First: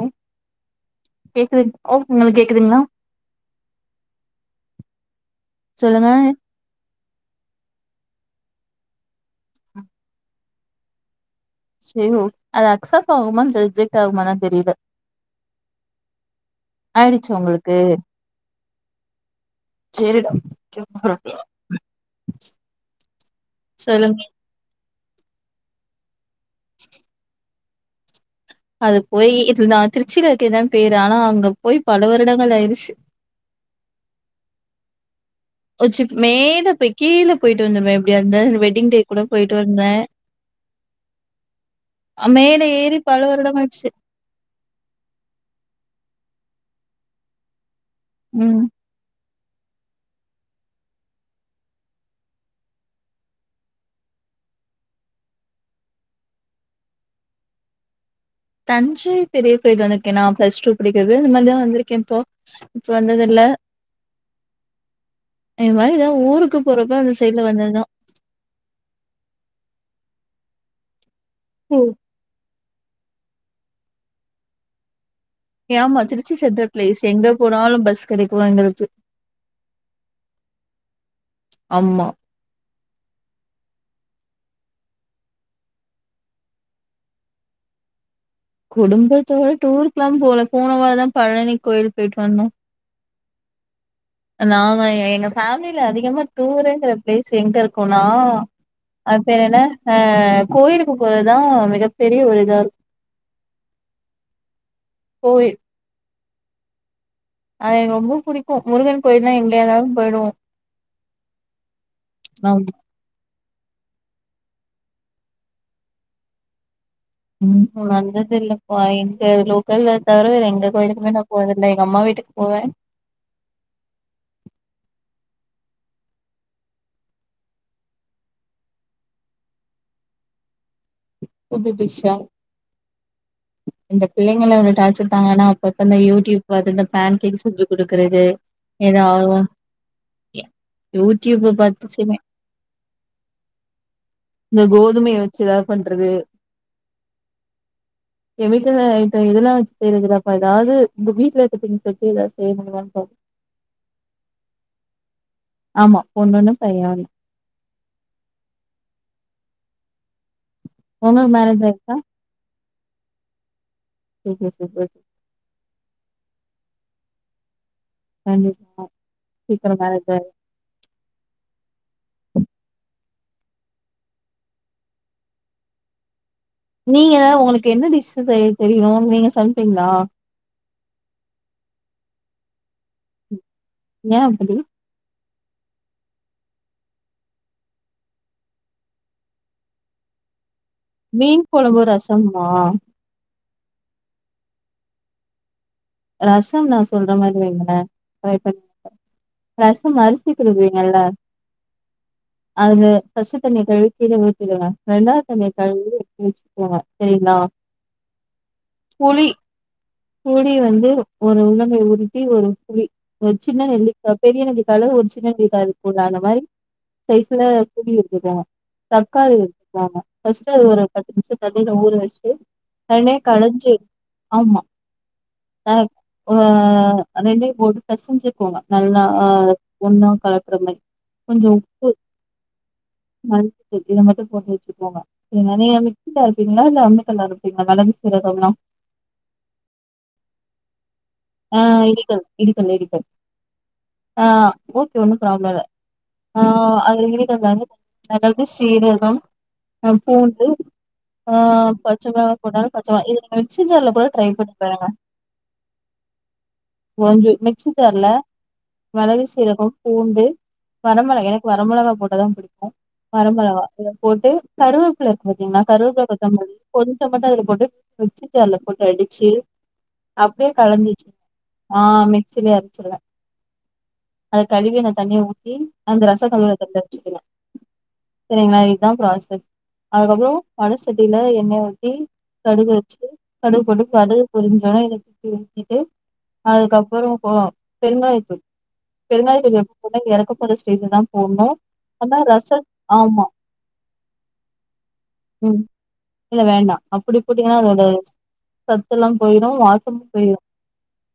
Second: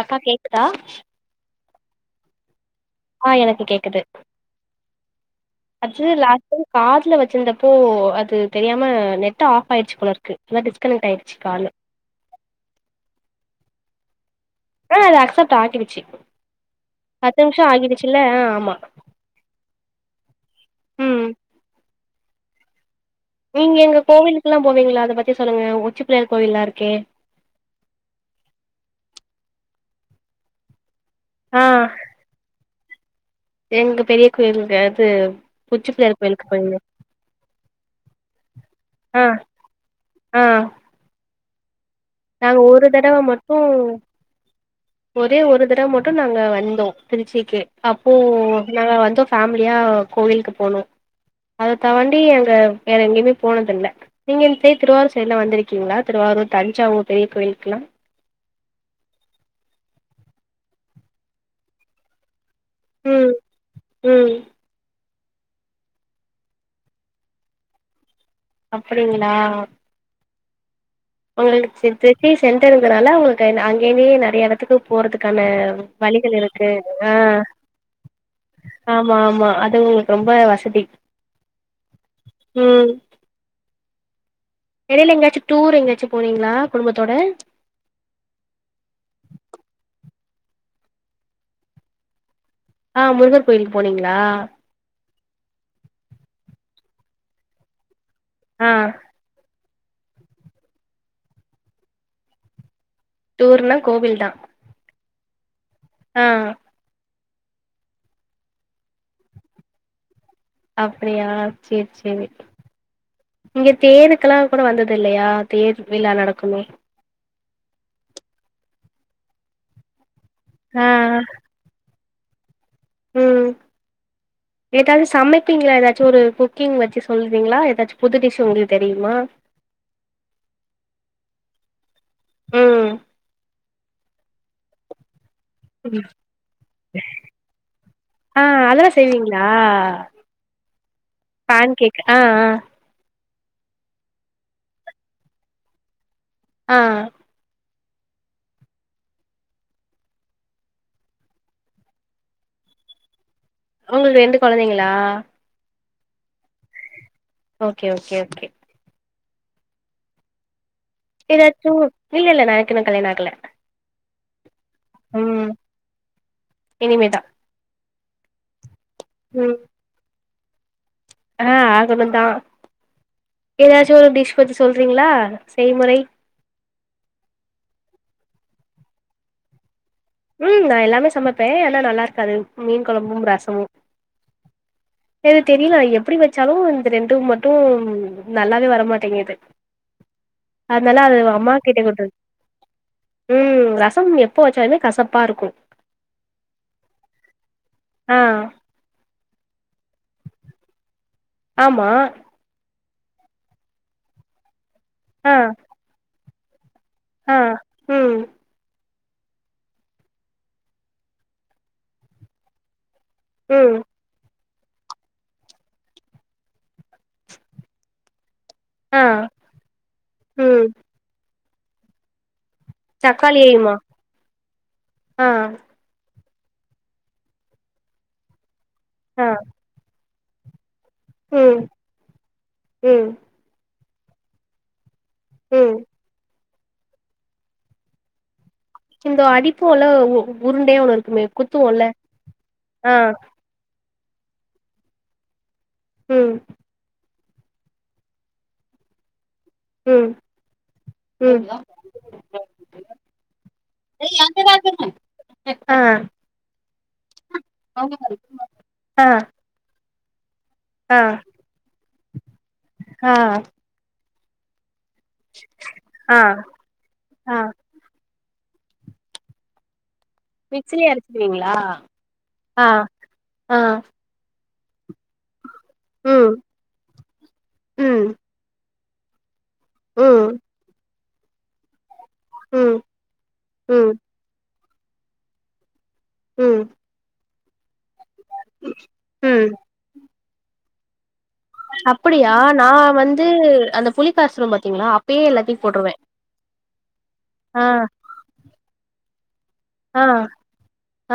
அக்கா கேக்குதா கேக்குதுங் ஓ உங்களுக் கேக்குதுங்களா ஆ எனக்கு கேக்குது அச்சு சொல்லுங்க லா காதுல வச்சிருந்தப்போ அது தெரியாம நெட்டு ஆஃப் ஆயிடுச்சு போல இருக்கு [unintelligible] டிஸ்கனெக்ட் ஆயி ச்சு காலு சே ஒ அது அக்சப்ட் ஆகுமா ரிஜக்ட் ஆகுமா தா தெரில ஆ அது அக்சப்ட் ஆட்டிவிச்சு ஆயிடுச்சு பத்து நிமிஷஷோ உங்களுக்கு ஆகிடுச்சுல்ல அ ஆமா சேரிடா [inaudible] ம் நீங்க இங்க கோவிலுக்குல்லா போவீங்களா அத பத்தி சொல்லுங்க உச்சிப்பிள்ளையார் கோவில்லா இருக்கே அது போய் இது நா திருச்சில இருக்கதா பேரு ஆனா அங்க ஆ போய் பல வருடங்கள் ஆயிடுச்சு எங்க பெரிய கோயிலுக்கு அது உச்சி பிள்ளையார் கோயிலுக்கு மேல போயிருந்தோ போய் கீழே போயிட்டு வந்தமே எப்டியா இந்த வெட்டிங் டே ஆ கூட போயிட்டு வந்த ஆ அ, நாங்க மேல ஒரு ஏறி தடவ பல மட்டு வருடமாச்சு ஒரே ஒரு தடவ மட்டு நாங்க வந்தோ திருச்சிக்கு அப்போ ம் நாங்க வந்தோ ஃபேமிலியா கோவிலுக்கு போனோ அத தவாண்டி அங்க வேற எங்கியுமே போனதுல்ல நீங்க இந்த சைட் திருவாரூ சைடு்லா வந்துருக்கீங்களா திருவாரூர் தஞ்சாவூர் பெரிய கோயிலுக்கெல்லா தஞ்சை பெரிய கோயில் வந்துருக்கே நா பிளஸ் டூ படிக்கிறது இது மாரிதா வந்துருக்கே இப்போ இப்ப வந்தது ம் இல்ல ம் இது மாரி எதோ ஊருக்குப் போறப்ப அந்த சைட்ல வந்ததுதா அப்படிங்களா உங்களுக்கு ஓ ச திருச்சி சென்டருங்கிறனால உங்களுக்கு அங்கயவே நெறைய எடத்துக்கு போறதுக்கான ஆமா திருச்சி வழிகள் இருக்கு சென்ட்ரல் பிளேஸ் ஆ எங்க போனாலும் பஸ் கிடைக்கும் எங்களுக்கு ஆமா ஆமா அதுவு ரொம்ப வசதி ஆமா ம் எடையில எங்காச்சு டூர் எங்காச்சு போனீங்களா குடும்பத்தோட குடும்பத்தோட டூருக்கெல்லா போல போன வாரந்தா பழனி கோயிலுக் போயிட்டு வந்தோ ஆ முருகர் கோயிலு போனீங்களா நாங்க எங்க ஃபேமிலில அதிகமா டூருங்க பிளேஸ் எங்க இருக்குன்னா ஆ அது பேர் என்ன ஆ கோயிலுக்கு போறதுதா மிகப் பெரிய ஒரு இதாருக் டூர்னா கோவில்தா கோயில் ஆ அது எனக்கு ரொம்ப புடிக்கு முருகன் கோயில்னா எங்கேருந்தாலு போயிடுவோ அப்டியா சேரி சேரி நான் இங்க தேருக்கெல்லா கூட வந்தது இல்லையா தேர் விழா நடக்குமே ம் வந்தது இல்லப்பா இங்க லோ கோயில தவர வேற எந்த ஆ கோயிலுக்குமே நா போனதில்ல எங்க அம்மா வீட்டுக்கு போவே ம் ஏதாது சமைப்பீங்ளா ஏதாச்சு ஒரு குக்கிங் வச்சு சொல்றீங்ளா ஏதாச்சு புது டிஷ்ஷு உங்களுக்கு தெரியுமா புது டிஷ்ஷா ம் இந்த பிள்ளைங்களோட டாச்சர் தாங்க நா ஒருத்தந்த யூடியூப் பாத்து இந்த பேன் கேக் செஞ்சு குடுக்குறது ஆ அதெல்லா எதா செய்வீங்களா ஒன் யூடியூப்ப பேன் பாத்து கேக் ஆ செய்வே ஆ இந்த கோதுமைய வெச்சு ஏதாது பண்றது ஆ கெமிக்கல் ஐட்டோ இதெல்லா வச்சு செய்றதுலப்பா ஏதாது உங்க வீட்ல இருக்க திங்ஸ் வச்சு எதா செய்ய முடிமானு பாப் உங்களுக் ரெண்டு கொழந்தைங்களா ஆமா பொண்ணு ஒன்னு பைய ஒன்னு ஓகே ஓகே ஓகே உங்களுக்கு மேரேஜ் எதாச்சோ ஆயிருச்சா இல்ல இல்ல நா எனக்கின்னோ கல்யாணோ ஆகல கேக்லா சூப்ராக்கு ம் இனிமேதா [unintelligible] ம் கடவுள் மேல இருக்காரு ஆ ஆகனு தா ஏதாச்சு ஒரு டிஷ் பத்தி சொல்றீங்ளா செய்முறை நீங்க உங்குளுக்கு என்ன டிஷ் செய்ய தெரியு நீங்க சமைப்பீங்ளா ம் நா எல்லாமே சமைப்பே ஆனா நல்லா இருக்காது மீன் கொழம்பும் ரசமும் ஏ அப்புடி எது தெரில எப்டி வெச்சாலு இந்த ரெண்டு மட்டோ நல்லாவே வரமாட்டேங்குது அதனால அது மீன் அம்மா கொழம்பு கிட்டவுட்டுறது ரசமா ம் ரசம் எப்போ வெச்சாலுமே கசப்பா இருக்கோ ரசம் நா சொல்ற மாரி வெய்ங்களே ஆ ட்ரை பண்ணி பாருங்க ரசம் அரிசி கழுவீங்கள ஆமா அது ஃபஸ்டு தண்ணிய கழுவி கீழ ஊத்திருங்க ரெண்டாது ஆ தண்ணிய கழுவி வெச் சுக்கோங்க ஆ செரிங்ளா ம் புளி புளி வந்து ஒரு உள்ளங்கை உருட்டி ஒரு புளி ஒரு சின்ன ம் நெல்லிக்கா பெரிய நெல்லிக்கால ஒரு சின்ன நெல்லிக்கா இருக்கோல அந்த மாரி ஸைஸ்ல புளி எடுத்துகோங்க ஆ தக்காளி எடுத்துக்கோங்க ஃபர்ஸ்ட்டு அத ம் ஒரு பத்து நிம்ஷோ தண்ணில ஊற வெச்டு தக்காளியையுமா ஆ ஆ ஒரு ரெண்டையு போட்டு பெசஞ்சுக்கோங்க நல்லா ஆ ஒண்ணா கலக் குற மாரி கொஞ்சோ ம் உப்பு ம் மஞ்சத்தூள் இத மட்டோ போட்டு வெச்சுகோங்க நீங்க நறைய ம் மிக்ஸில அரைப்பீங்ளா இல்ல அம்மிகல்ல அரைப்பீங்ளா மெளகு சீரகம்லா நம்போ அடிப்போல உருண்டையா ஒண்ணு இருக்குமே ஆ குத்துவோல இடிக்கல் இடிக்கல் ஆ இடிக்கல் ஆ ஓகே ஒண்ணு ப்ராப்ளோ இல்ல ம் ஆ அது இடிக்கதானே மெளகு சீரகம் ஆ ம் பூண்டு ஆ ம் பச்ச மெளகு போட்டாலு ப்ரச்சனல்ல இது நீங்க மிக்ஸி ஜார்ல கூட ட்ரை பண்ணி பாருங்க ஆ ஓஞ்சி மிக்சி ஜார்ல ஆ மிளகு சீரகம் பூண்டு ஆ வரமெளகா எனக்கு வரமெளகா போட்டாதா பிடிக்கோ வரமெளகா எல்லா போட்டு கருவேப்பில இருக்கு பாத்தீங்களா கருவேப்பில ஆ ஆ கொத்தமல்லி கொஞ்சமாதா ஆ இதுல போட்டு மிக்ஸி ஜார்ல போட்டு அடிச்சு அப்டியே கலந்து மிக்சிலயே வெச்சிடுவ அரச்சிருவீங்களா ஆ மிக்சிலயே ஆ அரச்சிடுவ ஆ அத கழுவி அந்த தண்ணிய ஊத்தி அந்த ரச ம் [unintelligible] ம் செரிங்களா இதா பிராசஸ் அதுக்கப்புறோ ம் வட சட்டில எண்ணெய் ஊத்தி கடுகு ம் வெச்சு கடுகு போட்டு ம் கடுகு பொரிஞ்ச வொன்னே இத நிறுத்திட்டு ம் அதுக்கப்புறோ போட்னோ பெருங்காயப்பொடி ம் பெருங்காயப்பொடி எப் கொண்டாந்து எறக்க போற ஸ்டேஜ்லதா போட்ணோ அப்புடியா நா வந்து அந்த புளிக்காசரோ பாத்தீங்களா அப்பயே எல்லாத்தையு ம் போட்ருவே இல்ல வேண்டா அப்புடி போட்டீங்கன்னா அதோட சத்துலா போயிடோ வாசமு ஆ போயிடோ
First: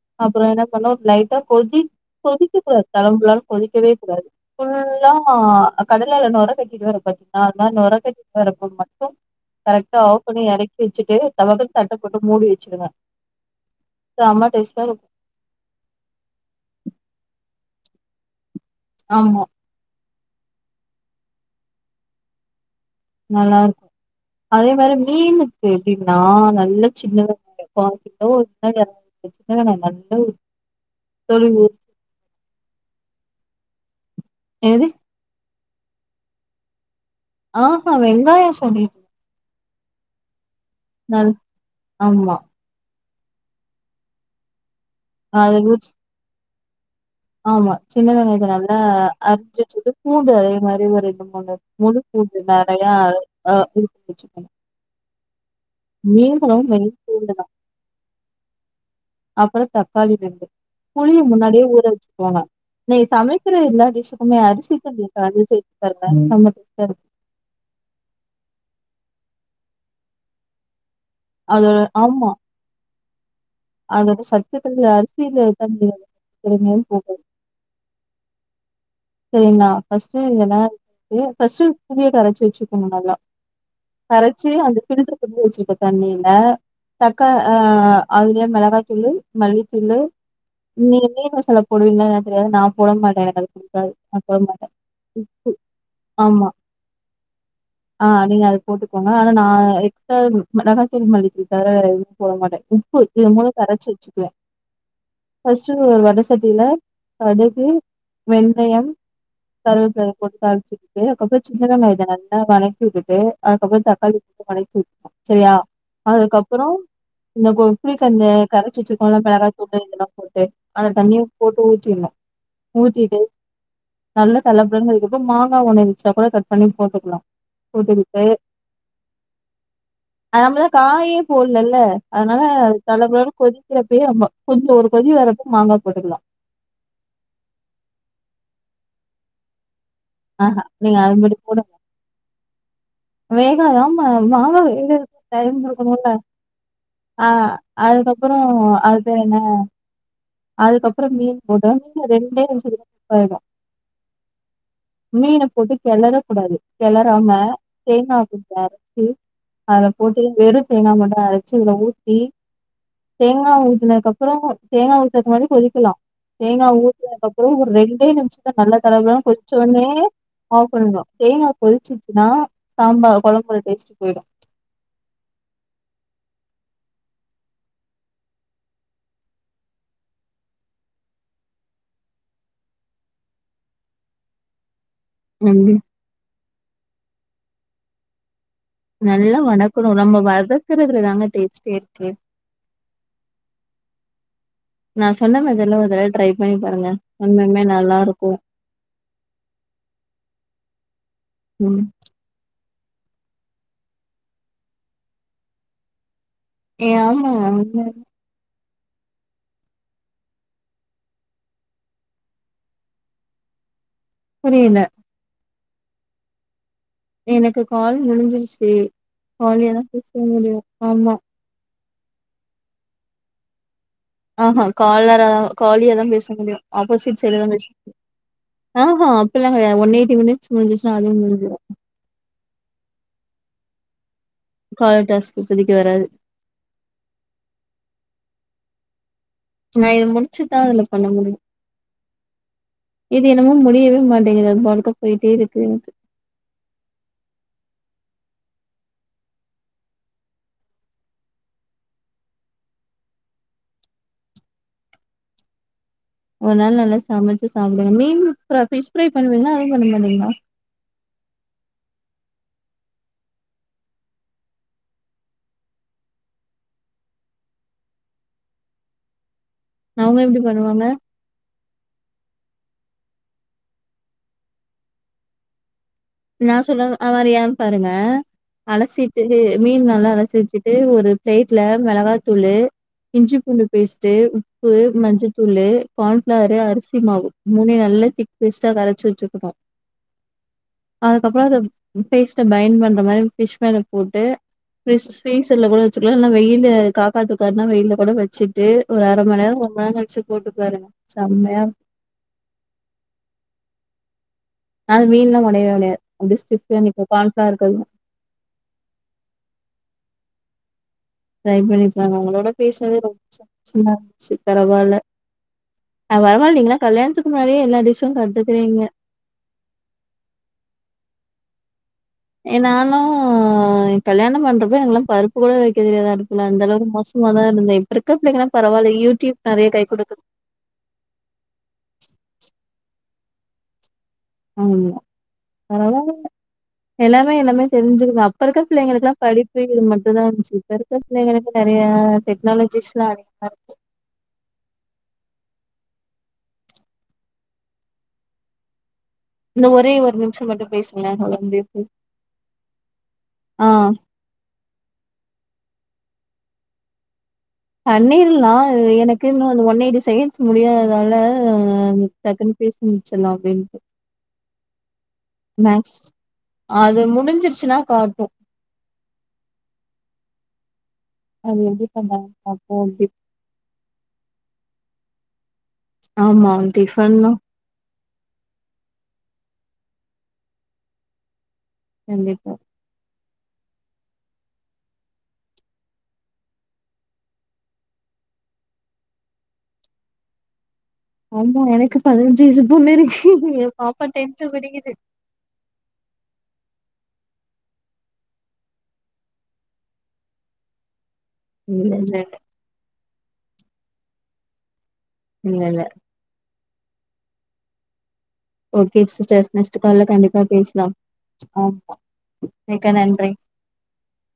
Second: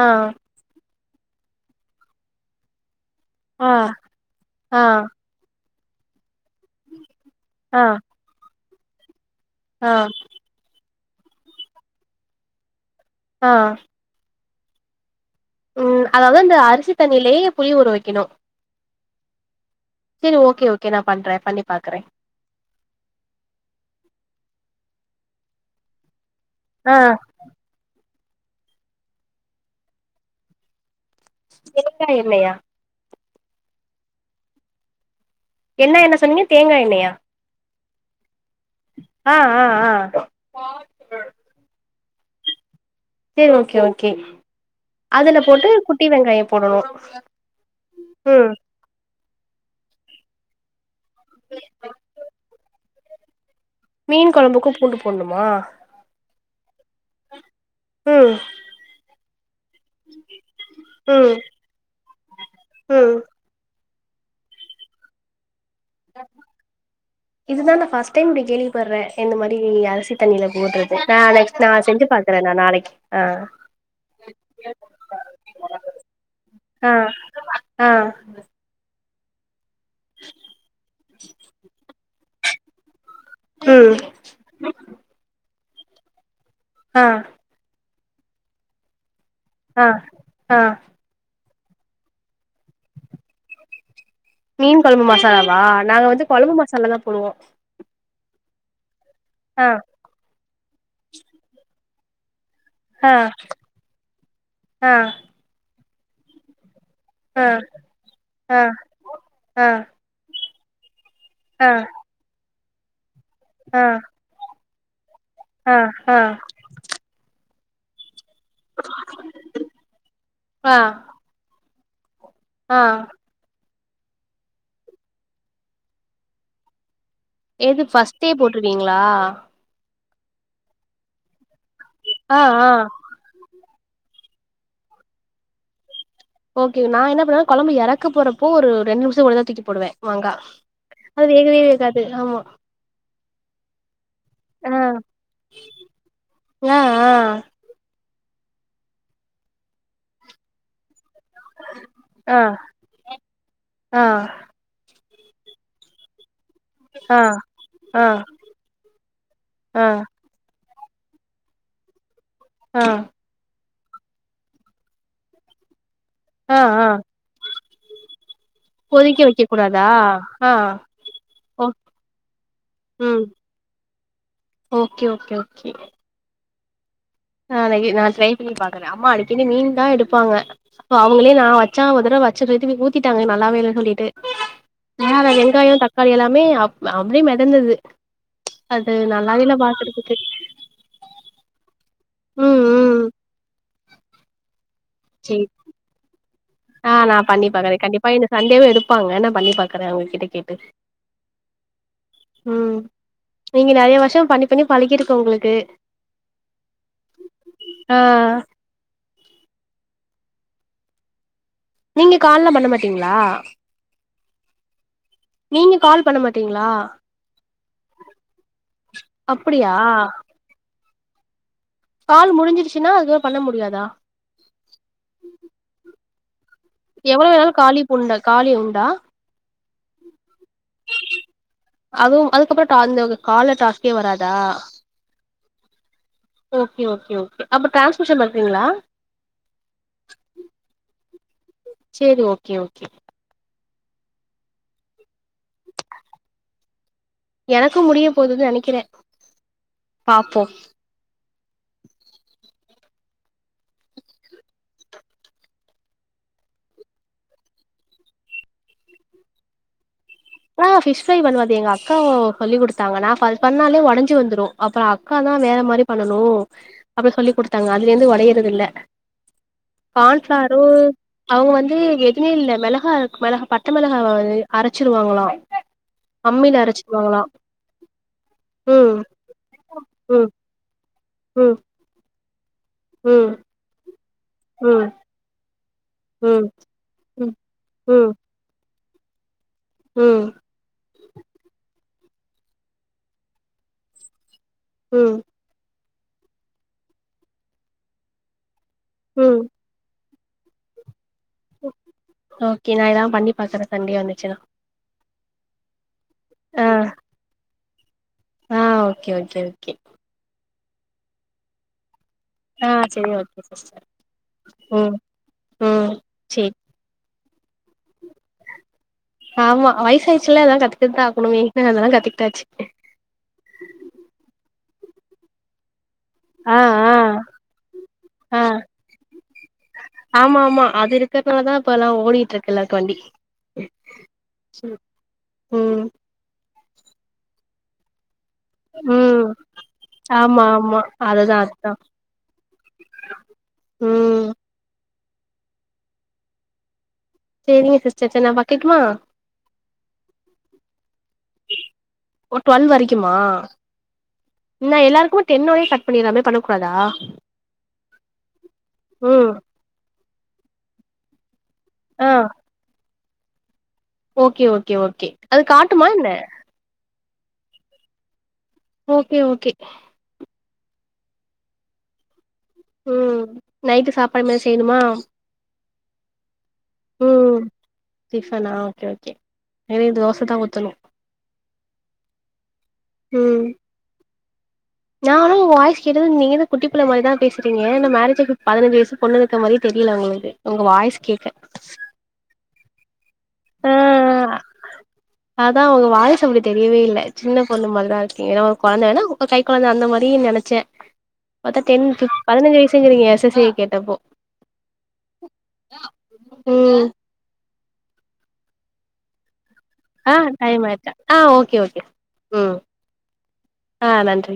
ஆ அப்புறோ என்ன பண்ணோ லைட்டா கொதி கொதிக்கக் கூடாது தலம்புலானு ஆ கொதிக்கவே கூடாது ஆ ஃபுல்லா ஆ கடலேல நொரக் கட்டிட்டு வரு பாத்தீங்னா அது மாரி ஆ நொரக் கட்டிட்டு வரப்ப மட்டு ஆ கரெக்டா ஆஃப் பண்ணி எறக்கி வச்சுட்டு டபக்குனு தட்டப் போட்டு மூடி வச்சிடுங்க ஆ செம டேஸ்ட்டா இருக்கு ம் அதாவது அந்த அரிசி தண்ணிலேயே புளி ஊற வைக்கணு ஆமா செரி ஓகே ஓகே நா பண்றே பண்ணி பாக்குறே நல்லாருக்கு அதே மாரி மீனுக்கு எப்டினா நல்ல ஆ சின்ன வெங்காயோ பா உங்கிட்ட ஒரு சின்ன வெங்காய ஒரு சின்ன வெங்காய நல்லா உரி தொலிவு தேங்கா இல்லையா எது என்ன எண்ணெய் சொன்னீங்கா தேங்கா எண்ணெய்யா ஆ ஹா வெங்காயோ சொல்லிட்டு அ அ அ நல் ஆம்மா செரி ஓகே ஓகே அதுல போட்டு அது குட்டி வெங்காய போடணு ஆமா சின்ன வெங்காயத்த ம் நல்லா அரிஞ்சி வச்சுட்டு பூண்டு அதே மாரி ஒரு அம்மாங்க முழு பூண்டு நெறைய அ இரு மீன் கொழம்புக்கு பூண்டு போடணுமா மீன் கொழம்பு மெயின் பூண்டு தா ம் அப்றோ தக்காளி ரெண்டு புளிய ம் முன்னாடியே ஊற வச்சுக்கோங்க நீங்க ம் சமைப் அப்பற எல்லா டிஷுக்குமே அரிசி கழுவுற தண்ணிய சேத்து பாருங்களே செம டேஸ்ட்டாருக்கு இதுதா நா ஃபஸ்ட்டு டைம் இப்டி கேள்விப்படுறே இந்த மாரி அரிசி தண்ணில போடுற நா நெக்ஸ்ட் நா அதோட செஞ்சு ஆமா. பாக்குறே நா நாளைக்கி ஆ அதோட சத்துகள்ல அரிசில தா முடியாது வேற எங்கையு ஆ போகாது ஆ செரி நா ஃபஸ்ட்டு இதல்ல எடுத்துட்டு ஃபஸ்ட்டு புளியகரச்சு வச்சுக்கணு நல்லா ம் கரச்சு அந்த பில்டர் பண்ணி வச்சிருக்க தண்ணில தக்கா ஆ அதுல மெளகா தூளு ஆ மல்லித்தூளு ஆ நீ மீன் மசாலா போடுவிங்களா என்னனு தெரியாது நா போட மாட்டே எனக்கு அது புடிக்காது நா போட மாட்டே மீன் கொழம்பு மசாலாவா நாங்க வந்து ஆமா கொழம்பு மசாலா தா போடுவோ ஆ நீங்க அத போட்டுக்கோங்க ஆனா நா ஆ க் சிஸ்டர் மெளகா தூள் மல்லித்தூள் தவர வேற எதும் போட மாட்டே ம் உப்பு ஆ இது மூணு கரச்சு வச்சுக்குவே ஆ ஃபஸ்ட்டு ஒரு வட சட்டில ஆ கடுகு ஆ வெந்தயம் ஆ கருவேப்பல போட்டு தாளிச்சு வுட்டுட்டு அதுக்கப்பறோ ஆ ஆ சின்னவெங்காயத்த நல்லா வணக்கி விட்டுட்டு அதுக்கப்பறோ தக்காளி வணக்கி வுட்னு செரியா ஆ ஆ அதுக்கப்பறோ இந்தப் கோ புளிக்கந்த கரச்சி வச்சிருக்கோல்ல மெளகாய போட்டு இதெல்லா போட்டு ஆ அத தண்ணிய போட்டு ஊத்திர்னு ஆ ஊத்திட்டு நல்லா தலபுல இருக்கிறப்ப மாங்கா ஒன்னு இருந்ச்சுன்னா கூட கட் பண்ணி போட்டுக்கலா எது ஃபஸ்ட்டே போட்டுருவீங்களா அ நம்ம தா காயே போடலல்ல ஆ அதனால ஆ தல புலனு கொதி க்கிறப்பயே நம்ப கொஞ்சோ ஒரு கொதி வரப்ப மாங்கா போட்டுக்கலா ஓகே நா என்ன பண்ணுவே கொழம்பு எறக்க போறப்போ ஒரு ரெண்டு நிமிஷ மொதல தூக்கி போடுவே மாங்கா அ ஹ நீங்க அதுக்கு அது முன்னாடி வேகவே போடக் வேகாது ஆமா வேகா தாம்மா மாங்கா ஆ வேகறத்துக்கு டைம் கொடுக்கணுல்ல ஆ அ அதுக்கப்புறோ அது பேர் என்ன அதுக்கப்புறோ மீ ஒரு [unintelligible] ஆ ஆ ரெண்டே நிமிஷத்துல குக் ஆயிடு ஆ மீன போட்டு கெளற கூடாது ஆ கெளறாம ஆ தேங்கா பூ சாறு அரச்சு அத ஆ போட்டு வெறு தேங்கா மட்டு அர சு இதுல ஊத்தி ஆ தேங்கா ஊத்துனக்கு அப்புறோ தேங்கா ஊத்தறக்கு முன்னாடி கொதிக்கலா ஆ தேங்கா ஆ ஊத்தனக்கப்புறோ ஒரு ரெண்டே நிமிஷத்துல நல்ல கொதிக்க தலதலன்னு வைக்க கொதிச்ச கூடாதா ஒனே ஆ ஆஃப் பண்ணு தேங்கா ஓ கொதிச்சுச்சுன்னா ம் சாம்பார் கொழம்போட டேஸ்ட் போயிடு ஓகே ஓகே ஓகே நா இன்னைக்கி நா ட்ரை பண்ணி பாக்குறே அம்மா அடிக்கடி மீன் தா எடுப்பாங்க இப்போ அவுங்களே நா வச்சா ஒரு தடவ வச்செ சொல்லிட்டு போய் ஊத்திட்டாங்க நல்லாவே இல்ல சொல்லிட்டு மேல வெங்காயோ ம் தக்காளி எல்லாமே அப் அப்டியே மெதந்தது அது நல்லா நல்லாவே இல்ல வணக்கணு பாக்குறதுக்கு நம்ப வத க்குறதுளதாஙக டேஸ்டே இருக்கு ம் ம் நா சொன்ன சேரி மெதட்ல ஒரு தட்வ ட்ரை பண்ணி பாருங்க ஆ நா பண்ணி உண்மையாலுமே பாக்கறே நல்லா கண்டிப்பா இந்த இருக்கு சண்டேவே எடுப்பாங்க நா பண்ணி பாக்குறே அவங்க கிட்ட கேட்டு ம் ம் நீங்க நெறைய வருஷோ பண்ணி பண்ணி பழகிருக்கோ உங்களுக்கு ஏ ஆமா ஆ [unintelligible] நீங்க கால்லா பண்ண மாட்டீங்களா புரியில நீங்க கால் பண்ண மாட்டீங்களா எனக்கு கால் முடிஞ்சிருச்சு அப்படியா காலியாதா பேச முடியு ஆமா கால் முடிஞ்சடுச்சுனா அதுகப் பண்ண முடியாதா ஆஹா கால்லரா கால்லியா தா பேச முடியு ஆப்போசிட் சைடு தா பேச காலியு ஆஹா அப்பில்லா கெடையா ஒன் எயிட்டி மினிட்ஸ் முடிஞ்சுச்சுன்னா அதுவே முடிஞ்சுரு அதுவு அதுக்கப்புறோண்டு அந்த காலர் டாஸ்க்கே வராதா காலர் டாஸ்க் இப்போதைக்கு வராது ஓகே ஓகே ஓகே அப்போ ட்ரான்ஸ்க்ரிப்ஷன் பண்றீங்களா நா இது முடிச்சுதா அதுல பண்ண முடியு சேரி ஓகே ஓகே இது என்னமோ முடியவே மாட்டேங்கது அது பாட்டுக்கு போயிட்டே இருக்கு எனக்கு எனக்கு முடிய போகுது நெனைக்கிறே பாப்போ ஒரு நாள் நல்லா சமச்சு சாப்டுங்க மீன் ஃப்ரா பிஷ் ஃப்ரை பண்ணுவீங்களா அதுவு பண்ண மாட்டீங்களா ஆ ஃபிஷ் ஃப்ரை பண்ணுவே அது எங்க அக்கா சொல்லி குடுத்தாங்க நா ஃபர் பண்ணாலே ஒடஞ்சு வந்துரு அப்புறோ அக்கா தா வேற மாரி பண்ணனு அப்பறோ சொல்லி குடுத்தாங்க அதுல இருந்து ஒடையறது இல்ல அவங்க எப்டி கான்ஃப்ளாரு பண்ணுவாங்க அவங்க வந்து எதுமே இல்ல மெளகா மெளகா பச்ச மெளகாவ அரச்சிருவாங்களா நா சொல்ல அ மாரியானு பாருங்க ம் அலசிட்டு மீன் நல்லா ம் அலசி வச்சுட்டு ஒரு ம் பிளேட்ல மெளகாத்தூளு ம் இஞ்சி பூண்டு பேஸ்ட்டு உப்பு ம் மஞ்சத்தூளு கார்ன் ம் ஃபிளவரையு அரிசி மாவு ம் மூணையு நல்லா ம் திக் பேஸ்டா கரச்சு வெச்சுக்குரோ ம் அதுக்கப்புறோம் அத ஃபேஸ்ட பைண்ட் பண்ற மாரி ஃபிஷ் மேல போட்டு ஃபரீஸ் ம் ஃப்ரீஸர்ல கூட வெசசுக்குலா இல்ல வெயிலு காக்கா தூக்காதுனா வெயில்ல கூட வெச்சுட்டு ஒரு அர ம் மணி நேர ஒரு மணி நேரோ கழிச்சு போட்டு பாருங்க செம்மயா இரு ஓகே நா இதலா பண்ணி பாக்குறே சண்டே வந்துச்சுனா அது மீன்லா ஒடையவே ஒடையாது அப்டியே ஆ ஸ்டிஃப்பா நிக்கு கான்பிளார்க்கு அதுவு ஆ ஓகே ஓகே ஓகே ட்ரை பண்ணி பாருங்க அவளோ ஒங்க கூட ஆ பேஸ்னது சரி ரொம்ப ஓகே சிஸ்டர் சந்தோசமா இருந்துச்சு ம் பரவால்ல ம் நா சேரி வரமால் நீங்ள கல்யாணத்துக்கு முன்னாடியே எல்லா டிஷ்ஷு கத்துக்குறீங்க ஆமா வயசாயிச்சுல்ல அதா கத்துக்கட்டுதா ஆகனு வீட்ல இருந்தாதா கத்து ஏ நானு‌ எ கல்யாணம் பண்றப்போ எனக்கெல்லா பருப்பு கூட வக்க தெரியாது அடுப் புல ஆ அந்தளவுக்கு ஆ மோசமா தா இருந்தே இப்ப இருக்கற புள்ளைங்களா பரவால்லை யூடியூப் நெறைய கை குடுக்குது ஆமாமா அது இருக் கதுனால தா இப்பல்லா ஓடிட்டு இருக்கு எல்லாருக்கு வண்டி ஆமா ம் பரவா இல்ல எல்லாமே எல்லாமே தெரிஞ்சுருக்கோ இப்ப இருக்க பிள்ளைங்களுக்கல்லா ம் படிப்பு இது மட்டுந் தா ஆமா இருந்துச்சு இப்ப ஆமா இருக்கற அதுதா பிள்ளைங்களுக்கு அதுதா நெறையா டெக்னாலஜிஸ்லா [inaudible] ம் சேரிங்க சிஸ்டர் சரி நா வக்கட்டுமா இந்த ஒரே ஒரு நிமிஷோ மட்டு பேசுங்களே அவ்ளோதா முடிய போது ஒரு ஆ நம்ம எல்லாருக்குமே டென்னோடயே கட் பண்ணிற்லாமே பண்ண கூடாதா பண்ணீர்ல்லா எனக்கு இன்னு அந்த ஒன் எயிட்டி செகண்ட்ஸ் முடியாததால அ ஆ டக்குனு பேசி முடிச்சற்லா அப்டின்ட்டு ஓகே ஓகே ஓகே அது காட்டுமா மேக்ஸ் என்ன அது முடிஞ்சுருச்சுனா காட்டு ஓகே ஓகே அது இது பண்ணாங்க அப்போதி ம் நைட்டு சாப்பாடு இனிமே செய்யணுமா ஆமா டிஃபன் தா ம் டிஃபனா ஓகே ஓகே இது தோச தா ஊத்தணு கண்டிப்பா ம் நானு வாய்ஸ் கேட்டது நீங்கதா குட்டிபுள்ள மாரிதா பேசுறிங்க இன்னு மேரேஜுக்கு பதினஞ்சு வயசு பொண்ணு இருக்க மாரியே தெரியல ஒங்களுக்கு ஒங்க வாய்ஸ் கேக்க பதனஞ்சு வயசு பொண்ணு இருக்கு எ ஆ பாப்பா டென்த் படிக்குது அதா ஒங்க வாய்சு அப்டி தெரியவே இல்ல சின்ன பொண்ணு மாரிதா இருக்கீங்க ஏனா ஒரு கொழந்த வேனா இப்ப கை கொழந்த அந்த மாரி நெனச்சே பாத்தா இல்ல டென்த்து இல்ல பதனஞ்சு வயசுங்கறீங்க எஸ் எஸ் சி கேட்டப்போ இல்ல இல்ல ம் ஓகே சிஸ்டர் நெக்ஸ்ட்டு கால்ல ஆ கண்டிப்பா டைம் ஆயிடுச்சா பேசலாம் ஆ ஓகே அ ஓகே ம் மிக்க நன்றி ஆ நன்றி